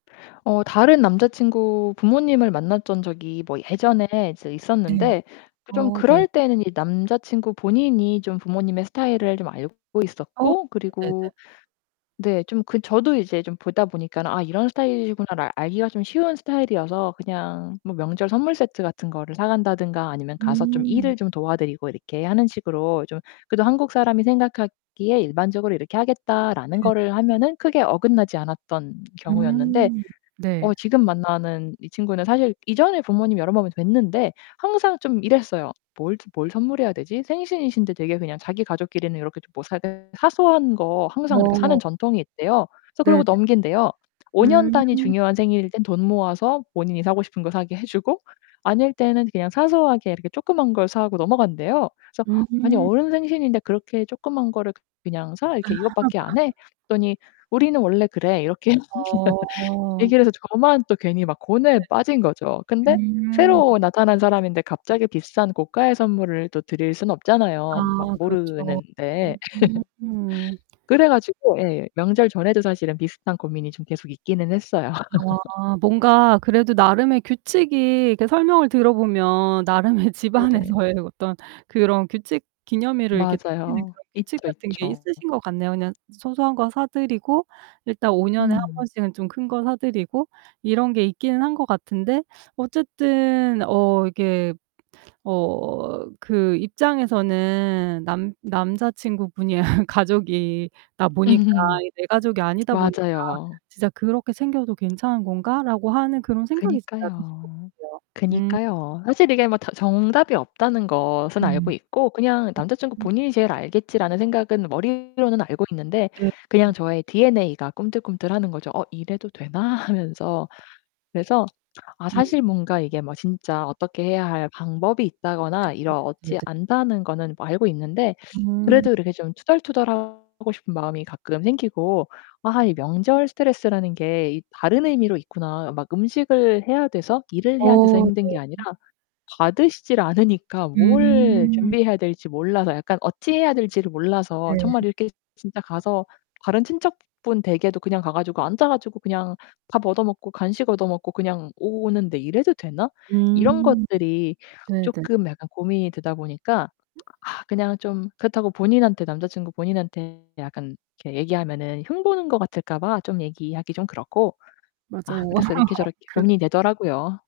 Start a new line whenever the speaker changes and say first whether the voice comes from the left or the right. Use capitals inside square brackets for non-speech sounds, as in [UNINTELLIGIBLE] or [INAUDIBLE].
left: 어 다른 남자친구 부모님을 만났던 적이 뭐 예전에 이제
right: 네.
left: 있었는데 좀
right: 어 네.
left: 그럴 때는 이 남자친구 본인이 좀 부모님의 스타일을 좀 알고
right: 어
left: 있었고 그리고
right: 네네네.
left: 네 좀 그 저도 이제 좀 보다 보니까 '아 이런 스타일이구나.'를 알기가 좀 쉬운 스타일이어서 그냥 뭐 명절 선물세트 같은 거를 사간다든가 아니면 가서 좀
right: 음.
left: 일을 좀 도와드리고 이렇게 하는 식으로 좀 그래도 한국사람이 생각하기에 일반적으로 '이렇게 하겠다.'라는
right: 네 네.
left: 거를 하면은 크게 어긋나지 않았던 경우였는데.
right: 음, 네.
left: 어 지금 만나는 이 친구는 사실 이전에 부모님이 여러번 뵀는데 항상 좀 이랬어요. '뭘 뭘 선물해야 되지?' 생신이신데 되게 그냥 자기 가족끼리는 요렇게 좀 못 [UNINTELLIGIBLE] 사소한 거 항상 이렇게 사는
right: 어.
left: 전통이 있대요. 그래서
right: 네
left: 그러고
right: 네.
left: 넘긴대요. 5 년
right: 음.
left: 단위 중요한 생일일 땐 돈 모아서 본인이 사고 싶은 거 사게 해 주고 아닐 때는 그냥 사소하게 이렇게 쪼끄만 걸 사고 넘어간대요. 그래서 아니
right: 음.
left: "어른 생신인데 그렇게 쪼끄만 거를 그냥 사? 이렇게 이것 밖에 안 해?"
right: [LAUGHS]
left: 그랬더니 "우리는 원래 그래." 이렇게 [LAUGHS]
right: 어.
left: 얘기를 해서 저만 또 괜히 막 고뇌에 빠진 거죠.
right: 네.
left: 근데
right: 음.
left: 새로 나타난 사람인데 갑자기 비싼 고가의 선물을 또 드릴 순
right: 아
left: 없잖아요 막
right: 그렇죠.
left: 모르는데.
right: 음.
left: [LAUGHS] 그래 가지고 예 명절 전에도 사실은 비슷한 고민이 좀 계속 있기는 했어요. [LAUGHS]
right: 아 뭔가 그래도 나름의 규칙이 이렇게 설명을 들어 보면 나름의
left: 네.
right: 집안에서의 어떤 그런 규칙 기념일을 이렇게 챙기는
left: 맞아요.
right: 그런 규칙
left: 있죠,
right: 같은 게
left: 있죠.
right: 있으신 것 같네요. 그냥 소소한 거 사 드리고 일단 오 년에 1
left: 음.
right: 번씩은 좀 큰 거 사 드리고 이런 게 있긴 한 것 같은데 어쨌든 어 이게 어 그 입장에서는 남 남자친구분이 가족이다
left: 음
right: 보니까
left: 흠
right: 이 내 가족이 아니다 보니까
left: 맞아요.
right: '진짜 그렇게 챙겨도 괜찮은 건가.'라고 하는 그런 생각이 진짜 드실 것
left: 그니까요.
right: 같아요. 음.
left: 그니까요. 사실 이게 뭐 다 정답이 없다는
right: 음.
left: 것은 알고
right: 음
left: 있고 그냥 '남자친구
right: 음.
left: 본인이 제일 알겠지.'라는 생각은 머리로는 알고 있는데
right: 네.
left: 그냥
right: 음.
left: 저의 DNA 가 꿈틀꿈틀하는 거죠. '어 이래도 되나?' 하면서 그래서 아
right: 음.
left: 사실 뭔가 이게 뭐 진짜 어떻게 해야 할 방법이
right: 네
left: 있다거나
right: 네네네.
left: 이렇지 않다는 거는 뭐 알고 있는데
right: 음.
left: 그래도 이렇게 좀 투덜투덜 하고 싶은 마음이 가끔 생기고. '아 이 명절 스트레스라는 게 이 다른 의미로 있구나.' 어 막 음식을 해야 돼서 일을 해야 돼서
right: 어
left: 힘든
right: 네.
left: 게 아니라 받으시질 않으니까 뭘
right: 음.
left: 준비해야 될지 몰라서 약간 어찌 해야 될지를 몰라서
right: 네.
left: 정말 이렇게 진짜 가서 다른 친척분 댁에도 그냥 가 가지고 앉아 가지고 그냥 밥 얻어 먹고 간식 얻어 먹고 그냥 오는데 '이래도 되나?' 이런
right: 음
left: 것들이
right: 네 네.
left: 쪼끔 약간 고민이 되다 보니까.
right: [UNINTELLIGIBLE]
left: [SMACKS LIPS] 아 그냥 좀 그렇다고 본인한테 남자친구 본인한테 약간 이렇게 얘기하면은 흉보는 것 같을까 봐 좀 얘기하기 좀 그렇고. 아
right: 맞아요.
left: 그래서 이렇게 저렇게
right: [LAUGHS] 그
left: 고민이 되더라고요.